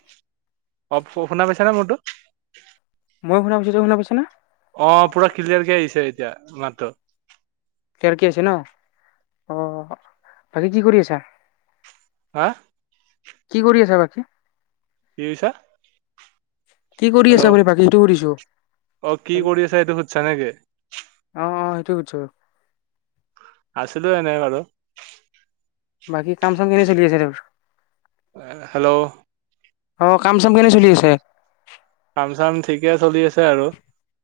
[unintelligible] Of ও শুনা পাইচানে মোৰতো? ময়ো শুনা পাইছো, তই শুনা পাইচানা? অঁ পুৰা ক্লিয়াৰ কে আহিছে, এতিয়া মাতটো। ক্লিয়াৰ কে আহিছে ন? অঁ বাকী কি কৰি আছা? হা? কি কৰি আছা বাকী? কি কৈছা? কি কৰি আছা হেল্ল' বুলি বাকী সেইটো সোধিছোঁ। অ কি হেল কৰি আছা এইটো সুধছা নেকি অঁ অঁ সেইটোয়ছ সোধিছো। আছিলো এনেই বাৰু। বাকী কাম চাম কেনে চলি আছে, তোৰ? এ হেল্ল' অঁ কাম চাম কেনে চলি আছে? কাম - চাম ঠিকে চলি আছে আৰু।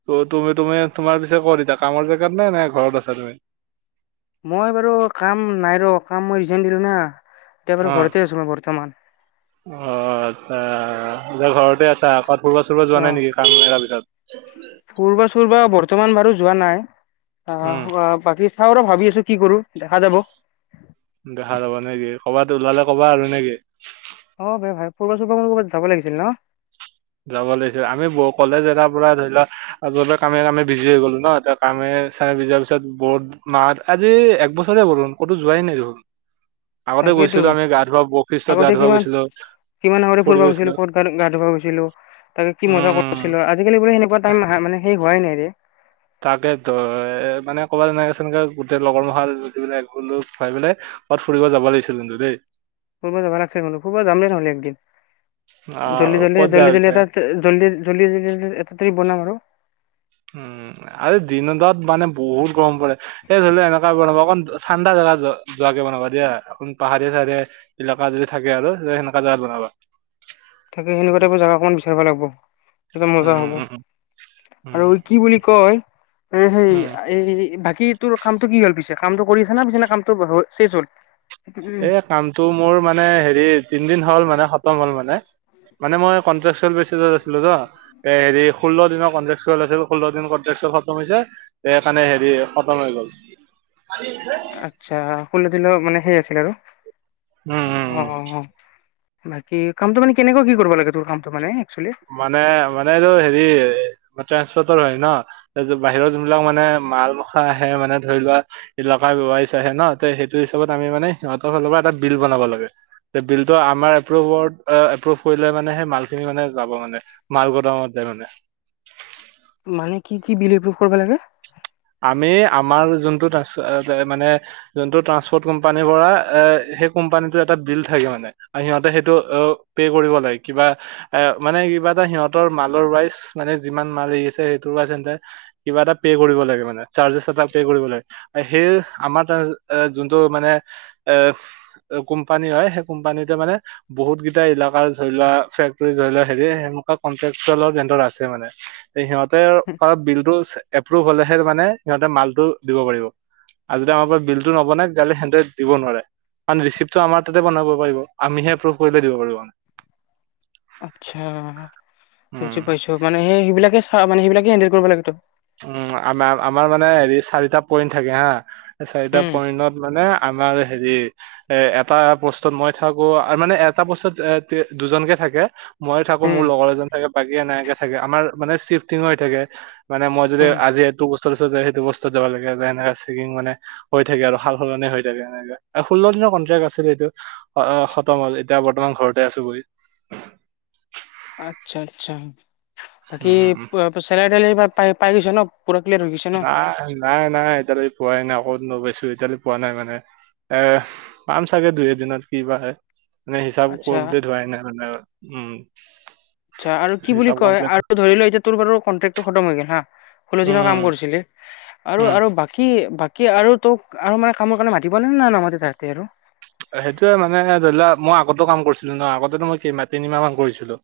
ত' তুমি তুমি তোমাৰ পিছে ক' ত এতিয়া কামৰ জেগাত নাই নাই ঘৰত আছা তুমি? মই বাৰু কাম নাই ৰ', কাম মই ৰিজাইন দিলোঁ না এতিয়া অ বাৰু ঘৰতে আছোঁ মই বৰ্তমান। অ আচ্ছা, বুলে ঘৰতে আছা। [unintelligible] ফুৰবা চুৰবা যোৱা নাই নেকি কাম এৰাৰ পিছত? ফূৰ্বা চুৰবা বৰ্তমান বাৰু যোৱা নাই আহ উম হোৱা বাকী চাওঁ আৰু ভাবি আছো কি কৰো দেখা যাব। দেখা যাব নে কি ক'বাত ওলালে ক'বা আৰু নেকি? অ ভাই ভাই ফোৰবা চুৰবা মোৰ কবাত যাব লাগিছিল ন? যাব লাগিছিল, আমি ব কলেজ এৰাৰ পৰা ধৰি লোৱা আ যোৱাৰ পৰা কামে কামে বিজি হৈ গলো ন, এতিয়া কামে চে বিজোৱাৰ পিছত বহুত মা আজি একবছৰে হব দেখোন ক'তো যোৱাই নাই দেখোন। আগতে তাকেতো গৈছিলো আমি গা ধোৱা বশিষ্ঠত গা আগতে ধোৱা কিমান গৈছিলো, ফুৰি গৈছিলো। তাত গা ধুৱা গৈছিলোঁ, তাকে কি মজা উম কৰিছিলো, আজিকালি বোলে সেনেকুৱা টাইম নাহা মানে হোৱাই নাইৰে। তাকে তই মানে ক'বাত তেনেকে চেনেকে গোটেই লগৰ মখা [unintelligible] পেলাই ক'বাত ফুৰিব যাব লাগিছিল কিন্তু দেই? ফূৰব যাবা লাগছে গলো, ফুৰব যামেই নহ'লে একদিন, অ জল্দি জল্দি ক'ত যাই জল্দি পিছে জল্দি এটা তে জল্দি জল্দি [unintelligible] এটা তাৰিখ বনাম আৰু। উম' আৰু দিনত তাত মানে বহুত গৰম পৰে এই ধৰি লোৱা এনেকুৱা বনাবা অকণ ঠাণ্ডা জেগা যোৱা যোৱাকে বনাবা দিয়া অকন পাহাৰীয়া - চাহাৰিয়া ইলাকা যদি থাকে আৰু সেনেকা জেগাত বনাবা। তাকে সেনেকুৱা টাইপৰ জেগা অকমান বিচাৰিব লাগিব। তেতিয়া মজা উম হ'ব, উম উম আৰু কি বুলি কয়, এ সেই উম আ এই বাকী তোৰ কামটো কি হ'ল পিছে, কামটো কৰি আছে না পিছেনে কামটো [unintelligible] শেষ হ'ল? এ, কামটো মোৰ মানে হেৰি তিনদিন হ'ল মানে খতম হ'ল মানে। মানে মই কন্ট্ৰেকচল বেচিছত আছিলো ন, এ হেৰি ষোল দিনৰ কনট্ৰেকচ [unintelligible] ষোল্ল দিন কনট্ৰেকচোৱেল খতম হৈছে সেইকাৰণে হেৰি খতম হৈ গ'ল। [unintelligible] আচ্ছা, ষোল্ল দিনৰ মানে সেই আছিল আৰু উম' উম অ' উম অ অ, বাকী কামটো মানে কেনেকুৱা কি কৰিব লাগে তোৰ কামটো মানে একচুৱেলি? মানে মানে এইটো হেৰি [unintelligible] হয় ন তাৰপিছত বাহিৰত যোনবিলাক মানে মাল মখা আহে মানে ধৰি লোৱা ইলকাই [unintelligible] ন, ত' সেইটো হিচাবত আমি মানে সিহঁতৰ ফালৰ পৰা এটা বিল বনাব লাগে। এ বিলটো আমাৰ এপ্ৰুভৰ এ এপ্ৰুভ কৰিলে মানে সেই মালখিনি মানে যাব মানে, মাল গোদামত যায় মানে। মানে কি কি বিল এপ্ৰুফ কৰিব লাগে? আমি আমাৰ যোনটো [unintelligible] মানে যোনটো ট্ৰান্সপৰ্ট কোম্পানীৰ পৰা এ সেই কোম্পানীতো এটা বিল থাকে মানে। আ সিহঁতে সেইটো অ', পে কৰিব লাগে কিবা এ মানে কিবা এটা সিহঁতৰ মালৰ ৱাইজ মানে যিমান মাল এৰি আছে সেইটোৰ ৱাইজ হেঁনতে কিবা এটা পে' কৰিব লাগে। মানে চাৰ্জেছ এটা পে কৰিব লাগে আ সেই আমাৰ টা আ যোনটো মানে এ অ কোম্পানী হয় সেই কোম্পানীতে মানে বহুত কেইটা ইলাকাৰ ধৰি লোৱা, ফেক্টৰী ধৰি লোৱা হেৰি সেনেকুৱা কট্ৰেক্সুৱেলৰ কেন্দ্ৰৰ আছে মানে। সিহঁতেৰপা বিলটো এপ্ৰুভ হ'লেহে মানে সিহঁতে মালটো দিব পাৰিব। আজিতে আমাৰ পৰা বিলতটো নবনাই, তেতিয়াহ'লে সিহঁতে দিব নোৱাৰে। কাৰণ ৰিচিপটো আমাৰ তাতে বনাব পাৰিব, আমিহে এপ্ৰুভ কৰিলে দিব পাৰিব। আচ্ছা, বুজি উম। পাইছো, মানে সেই সেইবিলাকে চা মানে সেইবিলাকে হেন্দেল কৰিব লাগে। ত উম, আমাৰ আমাৰ মানে হেৰি চাৰিটা পইণ্ট থাকে হা সেই চাৰিটা উম পইণ্টত মানে আমাৰ হেৰি এ, এটা পোষ্টত মই থাকো, মানে এটা পোষ্টত এ, তে দুজনকে থাকে। মই থাকো উম মোৰ লগৰ এজন থাকে, বাকী এনেকে থাকে আমাৰ মানে চিফ্টিং হৈ থাকে। মানে মই যদি উম আজি এইটো পোষ্টত আছো যে সেইটো পোষ্টত যাব লাগে যে এনেকে চেকিং মানে হৈ থাকে আৰু, সাল সলনি হৈ থাকে এনেকে, আৰু ষোল্ল দিনৰ কনট্ৰেক্ট আছিল এইটো। অ', খতম হ'ল, এতিয়া বৰ্তমান ঘৰতে আছো বহি। আচ্ছা, আচ্ছা, বাকি উম চেলাৰি তেলাৰি পা পাই গৈছে ন? পুৰা ক্লিয়াৰ হৈ গৈছে ন নাই, নাই, নাই, এতিয়ালৈকে পোৱাই নাই, ক'তনো পাইছো এতিয়ালৈকে পোৱা নাই। মানে এ, পাম চাগে দুই এদিনত, কি বা হয়। নে হিচাপ আচ্ছা কমপ্লিট হোৱাই নাই মানে, উম' আচ্ছা, আৰু কি বুলি হিচাপ কয়, কমপ্লিট আৰু ধৰি লোৱা এতিয়া তোৰ বাৰু কন্ট্ৰেক্টো খতম হৈ গ'ল হা', ষোল্ল দিনৰ কাম উম কৰিছিলি? আৰু, উম আৰু বাকী, বাকী আৰু তোক আৰু মানে কামৰ কাৰণে মাতিবনে নে নামাতে তাতে আৰু? সেইটোয়ে মানে ধৰি লোৱা মই আগতেও কাম কৰিছিলো না, আগতেতো মই কেই তিনিমাহ মান কৰিছিলো।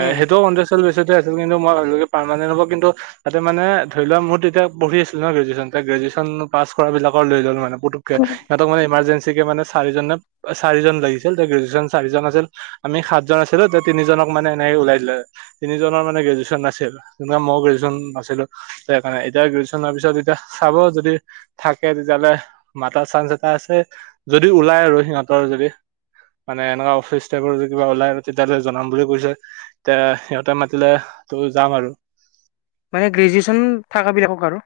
এ সেইটোও কণ্ট্ৰক্টশ্বুৱেল বেছিচতে আছিল। কিন্তু মই ভাবিলো কি পাৰমানেণ্ট হ'ব। কিন্তু তাতে মানে ধৰি লোৱা মোৰ তেতিয়া পঢ়ি আছিলো ন, গ্ৰেজুৱেশ্যন গ্ৰেজুৱেশ্যন পাছ কৰা বিলাক লৈ ললে মানে পুতুক কে সিহঁতক মানে ইমাৰ্জেঞ্চি কে মানে চাৰিজনে চাৰিজন লাগিছিল, গ্ৰেজুৱেশ্যন চাৰিজন আছিল। আমি সাতজন আছিলো, তে তিনিজনক মানে এনেকে ওলাই দিলে। তিনিজনৰ মানে গ্ৰেজুুৱচন নাছিল, তো মই গ্ৰেজুৱেশ্যন নাছিলো। এটা এতিয়া গ্ৰেজুৱেশ্যনৰ পিছত এতিয়া চাব। যদি থাকে তেতিয়াহ'লে মাতাৰ চাঞ্চ এটা আছে। যদি ওলাই আৰু সিহঁতৰ যদি মানে এনেকুৱা অফিচ ষ্টাফৰ যদি কিবা ওলাই তেতিয়াহ'লে জনাম বুলি কৈছে, তে সিহঁতে মাতিলে ত' যাম আৰু। মানে গ্ৰেজুৱেশ্যন থকা বিলাকক আৰু?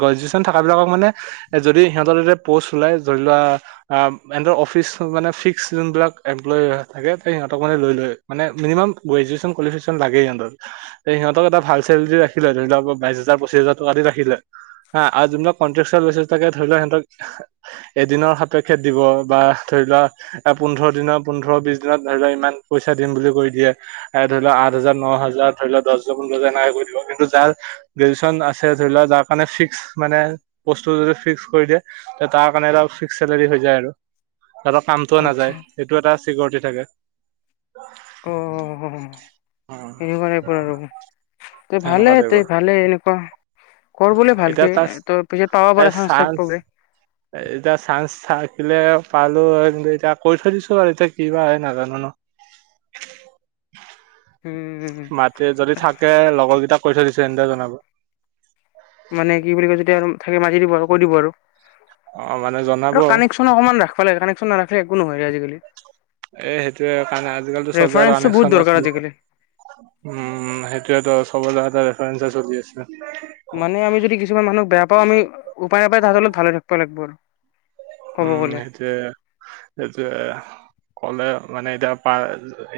গ্ৰেজুৱেশ্যন থকা বিলাকক মানে যদি সিহঁতৰ তাতে প'ষ্ট ওলাই। ধৰি লোৱা আহ ইহ'তৰ অফিচ মানে ফিক্স যোনবিলাক এমপ্লয় থাকে, সিহঁতক মানে লৈ লয়। মানে মিনিমাম গ্ৰেজুৱেচন কোৱালিফিকেশ্যন লাগেই সিহঁতক। তে সিহঁতক এটা ভাল চেলৰি দি ৰাখি লয়, ধৰি লওঁক বাই হাজাৰ পচিছ হাজাৰ টকা দি ৰাখি দিলে। হা', আৰু যোনবিলাক কণ্ট্ৰক্টশ্বুৱেল বেছিচত থাকে ধৰি লোৱা সিহঁতক এদিনৰ সাপেক্ষে দিব, বা ধৰি লোৱা এ পোন্ধৰ দিনৰ পোন্ধৰ বিশ দিনত ধৰি লোৱা ইমান পইচা দিম বুলি কৈ দিয়ে। এ ধৰি লওঁক আঠ হাজাৰ ন হাজাৰ, ধৰি লওঁক দহ হাজাৰ পোন্ধৰ হাজাৰ এনেকুৱা কৰি দিব। কিন্তু যাৰ গ্ৰেজুৱেশ্যচন আছে ধৰি লোৱা যাৰ কাৰণে ফিক্স মানে প'ষ্টটো যদি ফিক্স কৰি দিয়ে। তাৰ কাৰণে এটা ফিক্স চেলাৰী হৈ যায় আৰু। সিহ'তৰ কাম টো আচ্ছা নাযায়, সেইটো এটা চিকিৰিটি থাকে। অ' অ এনেকুৱা এইবোৰ আৰু তেই ভালে সেনেকুৱা টাইপৰ তেই ভালে এনেকুৱা। কৰ বুলি এতিয়া ভালকে, তাৰ ত পিছত পাব এ পাৰা চাঞ্চ চান্স থাকবলে। [unintelligible] এতিয়া চাঞ্চ থাকিলে পালো হয়, কিন্তু এতিয়া কৰি থৈ দিছো বাৰু এতিয়া কিবা হয় নাজানো ন। উম মাতে যদি থাকে লগৰ কেইটা কৈ থৈ দিছে সিহঁতে জনাব। মানে কি বুলি কয় যেতিয়া আৰু থাকে মাৰি দিব আৰু কৈ দিব আৰু। অ মানে জনাব। অকণমান ৰাখবা লাগে কানেকচন নাৰাখলি একো নহয় আজিকালি। এ সেইটোয়ে কাৰণে ৰেফাৰেঞ্চটো বহুত দৰকাৰ আজিকালি। [unintelligible] আজিকালি উম সেইটোৱেতো চব জাগাতে ৰেফাৰেঞ্চত দি আছে। মানে আমি যদি কিছুমান মানুহক বেয়া পাওঁ আমি উপাই নাপাই তাহঁতৰ লগত ভালে থাকিব লাগিব আৰু। ক'ব উম গ'লে সেইটোৱে, সেইটোৱে ক'লে মানে এতিয়া পাৰ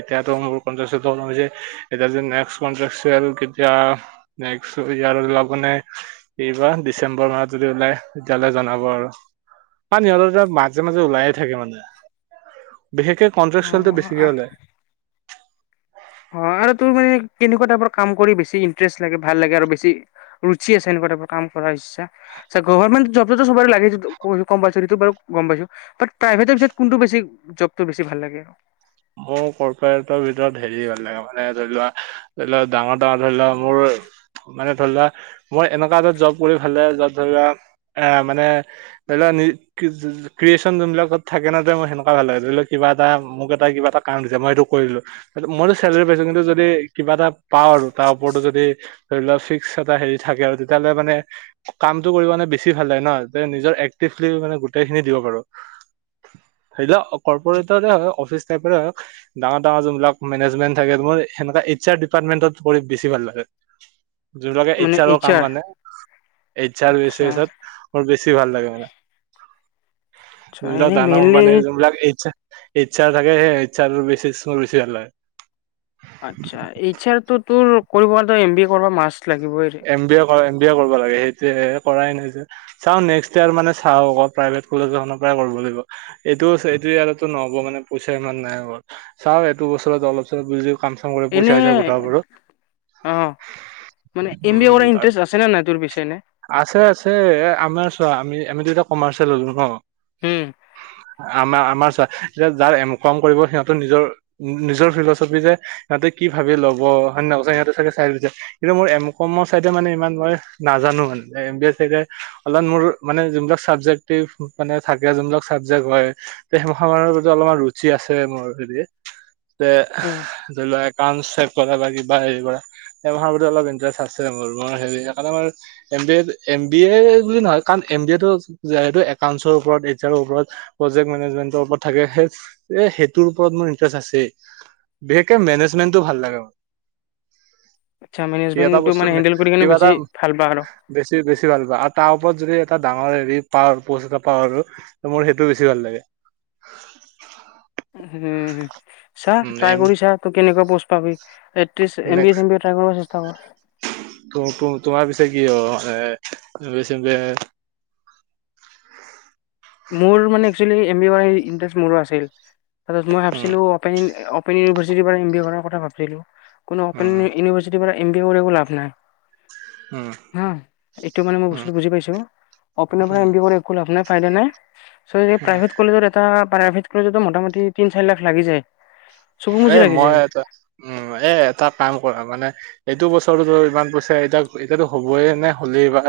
এতিয়াতো মোৰ [unintelligible] এতিয়া অনুযায়ী এতিয়া নেক্সট [unintelligible] কেতিয়া। নেক্সট ইয়াৰ ওলাবনে? এইবাৰ ডিচেম্বৰ মাহত যদি ওলাই তেতিয়াহ'লে জনাব আৰু। সিহঁতৰ তাত মাজে, মাজে ওলাইয়ে থাকে মানে বিশেষকে অ কণ্ট্ৰেকচুয়েলটো বেছিকে ওলাই। অ আৰু তোৰ মানে কেনেকুৱা টাইপৰ কাম কৰি বেছি ইন্টাৰেষ্ট লাগে ভাল লাগে আৰু বেছি ৰুচি আছে এনেকুৱা টাইপৰ কাম কৰা ইচ্ছা। গভৰমেণ্ট জৱটো চোৱৰে লাগে সেইটো কম্পাচাৰি সেইটো বাৰু গম পাইছোঁ। বাত প্ৰাইভেটৰ কোনটো বেছি জবটো বেছি ভাল লাগে। মোৰ কৰ্পৰেটৰ ভিতৰত হেৰি ভাল লাগে মানে ধৰি লোৱা। ধৰি ল' ডাঙৰ, ডাঙৰ ধৰি ল' মোৰ। মানে ধৰি লোৱা মই এনেকুৱা এটাত জব কৰি ভালে যত ধৰি লোৱা এ মানে ধৰি লোৱা ক্ৰিয়েচন যোনবিলাকত থাকে নহ মোৰ সেনেকুৱা ভাল লাগে ধৰি লোৱা কিবা এটা মোক এট এটা কিবা এটা কাম দিছে মই সেইটো কৰিলোঁ। মইতো চেলেৰি পাইছোঁ কিন্তু যদি কিবা এটা পাওঁ আৰু তাৰ ওপৰতো যদি। ধৰি লোৱা ফিক্স এটা হেৰি থাকে আৰু তেতিয়াহ'লে মানে। কামটো কৰিব মানে বেছি ভাল লাগে নহ নিজৰ এক্টিভলি মানে গোটেই খিনি দিব পাৰু। সেইটো কৰ্পৰেটৰে হয় অফিচ টাইপৰে হওক। ডাঙৰ, ডাঙৰ যোননিলাক মেনেজমেণ্ট থাকে মোৰ সেনেকুৱা এইচ আৰ ডিপাৰ্টমেণ্টত কৰি বেছি ভাল লাগে। যোনবিলাকে এইচ মানে আৰৰ কাম আৰ মানে এইচ আৰ। আচ্ছা [unintelligible] মোৰ বেছি ভাল লাগে মানে আচ্ছা যোনবিলাক এনে ডাঙৰ মেইনলি কোম্পানীৰ যোনবিলাক এইচ আৰ ইচ্ছা থাকে সেয়ে এইচ আৰৰ বেছিছ মোৰ বেছি ভাল লাগে। আচ্ছা এইচ আৰতো তোৰ কৰিব এম বি এ কৰিব মাষ্ট লাগিবইৰে। এম বি এ কৰে এম বি এ কৰিব লাগে সেইটোৱে কৰাই নাই যে। চাওঁ নেক্সট ইয়াৰ মানে চাওঁ অকল প্ৰাইভেট কলেজ এখনৰ পৰাই কৰিব লাগিব। এইটো, এইটো ইয়াৰতো নহ'ব মানে পইচা ইমান নাই হ'ল চাওঁ এইটো বছৰত অলপ চলপ বুজি কাম চাম কৰি এনে পইচা চইছা গোটাব পাৰোঁ। অ মানে এম বি এ কৰা উম ইণ্টাৰেষ্ট আছে নে নাই তোৰ পিছে এনে। আছে আছে আমাৰ চোৱা আমি-আমিতো এতিয়া কমাৰ্চ ল'লোঁ নহ। উম আমাৰ, আমাৰ চোৱা এতিয়া যাৰ এম কম কৰিব সিহঁতৰ নিজৰ। নিজৰ ফিলচফি যে সিহঁতে কি ভাবি ল'ব হয় নে নহয় সিহঁতে চাগে চাই লৈছে। কিন্তু মই এম কমৰ চাইডে মানে ইমান মই নাজানোঁ মানে এম বি এ চাইডে অলপ মোৰ মানে যোনবিলাক চাবজেক্টটিভ মানে থাকে যোনবিলাক চাবজেক্ট হয়। [unintelligible] প্ৰতি অলপমান ৰুচি আছে মোৰ হেৰি যে উম ধৰি লোৱা। [unintelligible] কৰা বা কিবা হেৰি কৰা সেইমাহাৰ প্ৰতি অলপ ইটাৰেষ্ট আছে মোৰ হেৰি সেইকাৰণে মোৰ [unintelligible] প্ৰজেক্ট মেনেজমেন্টৰ ওপৰত থাকে এ সেইটোৰ ওপৰত মোৰ ইন্টাৰেষ্ট আছে। বিশেষকে মেনেজমেন্টটো ভাল লাগে মোৰ। আচ্ছা সি এটা মেনেজমেণ্টটো বস্তু মানে হেণ্ডেল কৰি কিনে কিবা এটা বেছি ভাল পোৱা আৰু। বেছি বেছি ভাল পা আৰু তাৰ ওপৰত যদি এটা ডাঙৰ হেৰি পাৰ পচ এটা পা আৰু ত মোৰ সেইটো বেছি ভাল লাগে উম চা উম ট্ৰাই এম কৰি চা তই কেনেকা পষ্ট পাবি এটলিষ্ট [unintelligible] ত ত তোমাৰ পিছে কি হব অ এ [unintelligible] অপেন ইউনিভাৰ্চিটিৰ পৰা এম বি এ কৰাৰ উম কথা ভাবছিলোঁ কোনো অপেন ইউনিভাৰ্চিটিৰ পৰা এম বি উম এ কৰিও লাভ নাই উম হা এইটো মানে মই উম বস্তুটো বুজি পাইছো অপেন ৰ পৰা উম এনেকে কৰি একো লাভ নাই ফাইডা নাই ছোৱালীজনী প্ৰাইভেট কলেজত এটা প্ৰাইভেট কলেজতো মোটামুটি তিন চাৰি লাখ লাগি যায় চকু এ মুজি লাগি মই যায় এটা উ এ এটা কাম কৰা মানে এইটো বছৰতৰতোতো ইমান পইচা এতিয়া এতিয়াতো হবয়ে নে হ'লেই বা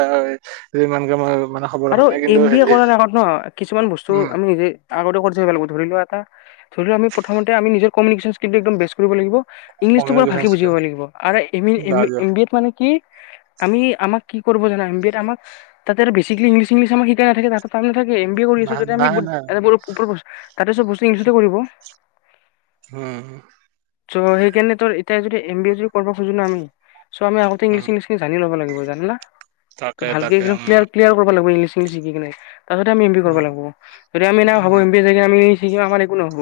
যে ইমান যে মানে খবৰ ৰখা আৰু নাই কিন্তু এম বি এ হেৰি কৰাৰ আগত নহ কিছুমান বস্তু উম আমি নিজে আগতে কৰি থিব লাগিব ধৰি লোৱা এটা ধৰি লোৱা আমি প্ৰথমতে আমি কমিউনিকশ্বন স্কীল টো একদম বেষ্ট কৰিব লাগিব ইংলিছতটো পোৰা কমিউনিকেশ্যন ভালকে বুজিব স্কিল লাগিব আৰু ইম ইম্ এম বি এ ত মানে কি আমি আমাক কৰিব জানা এম বি এ আমাক তাতে বেচিকেলি ইংলিছ চিংলিছ আমাক শিকাই নাথাকে তাতে নাথাকে এম বি এ কৰি আছো নাই য আমি নাই নাই তাতে সব বস্ত ইংলিছ তে কৰিব অহ চ' সেইকাৰণে ত এতিয়া যদি এম বি এ যদি কৰিব খজো ন আমি চ' আমি আগতে ইংলিচ উম সিংলিছ জানি লব লাগিব জানিলা তাকে ভালকে তাকে একদম উম ক্লিয়াৰ ক্লিয়াৰ কৰিব লাগিব ইংলিছ ইংলিছ শিকি কিনে তাৰপিছতে আমি এম বি কৰিব উম লাগিব যদি আমি নাই ভাবো উম এম বি জাগে আমি শিকিম আমাৰ একো নহব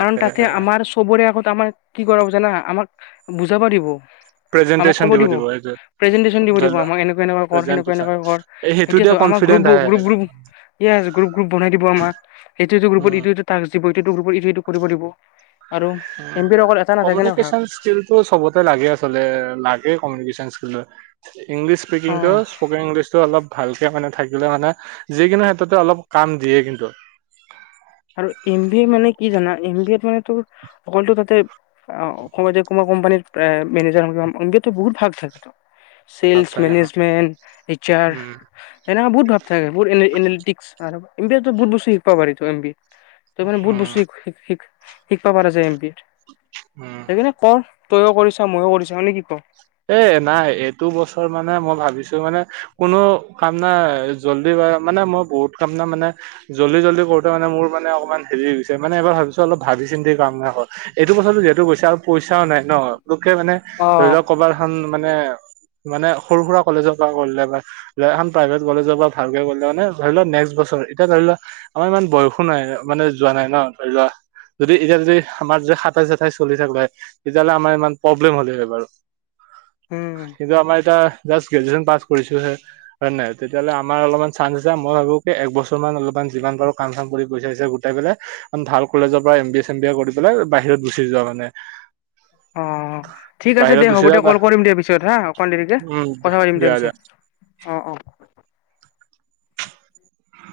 কাৰণ তাতে আমাৰ চবৰে আগত আমাৰ কি কৰিব জানা আমাক বুজাবা দিব আমাক ক'ব দিব প্ৰেজেন্টেশ্যন দিব ধৰি দিব লোৱা আমাক এনেকুৱা এনেকুৱা কৰ হেনেকোৱা প্ৰেজেন্টেচন হেনেকুৱা কৰ এই সেইটোতে সেইটোৱেতো আমাৰ কনফিডেন্ট গ্ৰুপ আহে গ্ৰুপ গ্ৰুপ য়েছ গ্ৰুপ গ্ৰুপ বনাই দিব আমাৰ এটো ইটো গ্ৰুপত উম ইটোত টাক্স দিব ইটো ইটো গ্ৰুপত ইটো ইটো কৰিব দিব আৰু এম বি এৰ অকল এটা নাথাকে না ভাগ। সেইটো চবতে লাগে আচলতে লাগে কমিউনিকেশ্যন স্কিলটো। ইংলিছ স্পকিং টো অ স্পকেন ইংলিছ টো অলপ ভালকে মানে থাকিলে মানে যিকোনো ক্ষেত্ৰতে অলপ কাম দিয়ে কিন্তু। আৰু এম বি এ মানে কি জানা এম বি এত মানে তোৰ অকলো তাতে অ', ক কোনাবা কোম্পানীৰ মেনেজাৰ এম বি এতটো বহুত ভাগ থাকে। ভাল ছেলচ থাকে অ মেনেজমেণ্ট এইচ্ আৰ উম সেনেকা বহুত ভাগ থাকে বহুত এনেলেটিক্স আৰু এম বি এত টো বহুত বস্তু শিকিব পাৰি এম বি তে মানে বহুত উম বস্তু শিক শিকিব পাৰা যায় এম বি এত। উম। সেইকাৰনে কৰ তয়ও কৰিছা ময়ো কৰিছাও নে কি কও। এ নাই এইটো বছৰ মানে মই ভাবিছো মানে। কোনো কামনা জল্দি বা মানে মই বহুত কামনা মানে জল্দি জল্দি কৰোতে মান মোৰ মানে অকমান হেৰি গৈছে মানে এইবাৰ ভাবিছো অলপ ভাবি চিন্তি কাম বিলাক কৰিম। এইটো কথাটো যিহেতু কৈছা আৰু পইচাও নাই ন পোকে মানে ধৰি অ'। লওক কবাৰ এখান মানে মানে সৰু সুৰা কলেজৰ পৰা কৰিলে বা এখন প্ৰাইভেট কলেজৰ পৰা ভালকে কৰিলে মানে ধৰি লোৱা নেক্সট বছৰ এতিয়া ধৰি লোৱা আমাৰ ইমান বয়সো নাই মানে যোৱা নাই ন ধৰি লোৱা যদি এতিয়া যদি আমাৰ যদি সাতাই চাঠাই চলি থাক হয় তেতিয়াহ'লে আমাৰ ইমান প্ৰব্লেম হ'লে হয় বাৰু উম কিন্তু আমাৰ এতিয়া জাষ্ট গ্ৰেজুৱেশচন পাছ কৰিছোহে। হয়, নে নাই তেতিয়াহলে আমৰ অলপমান চানচ আছে মই ভাবো কি এক বছৰ মান অলপমান যিমান পাৰো কাম কাম কৰি পইচা চইচা গো টাই পেলাই ভাল কলেজৰ পৰা M B A same B A কৰি পেলাই বাহিৰত গুচি যোৱা মানে। অ', ঠিক আছে বাহিৰত দিয়া হ'ব গুচি দিয়া যোৱা কল কৰিম দিয়া পিছত হা অকণ দেৰিকে উম কথা পাতিম দিয়া দিয়া তাৰপিছত। অ', অ'।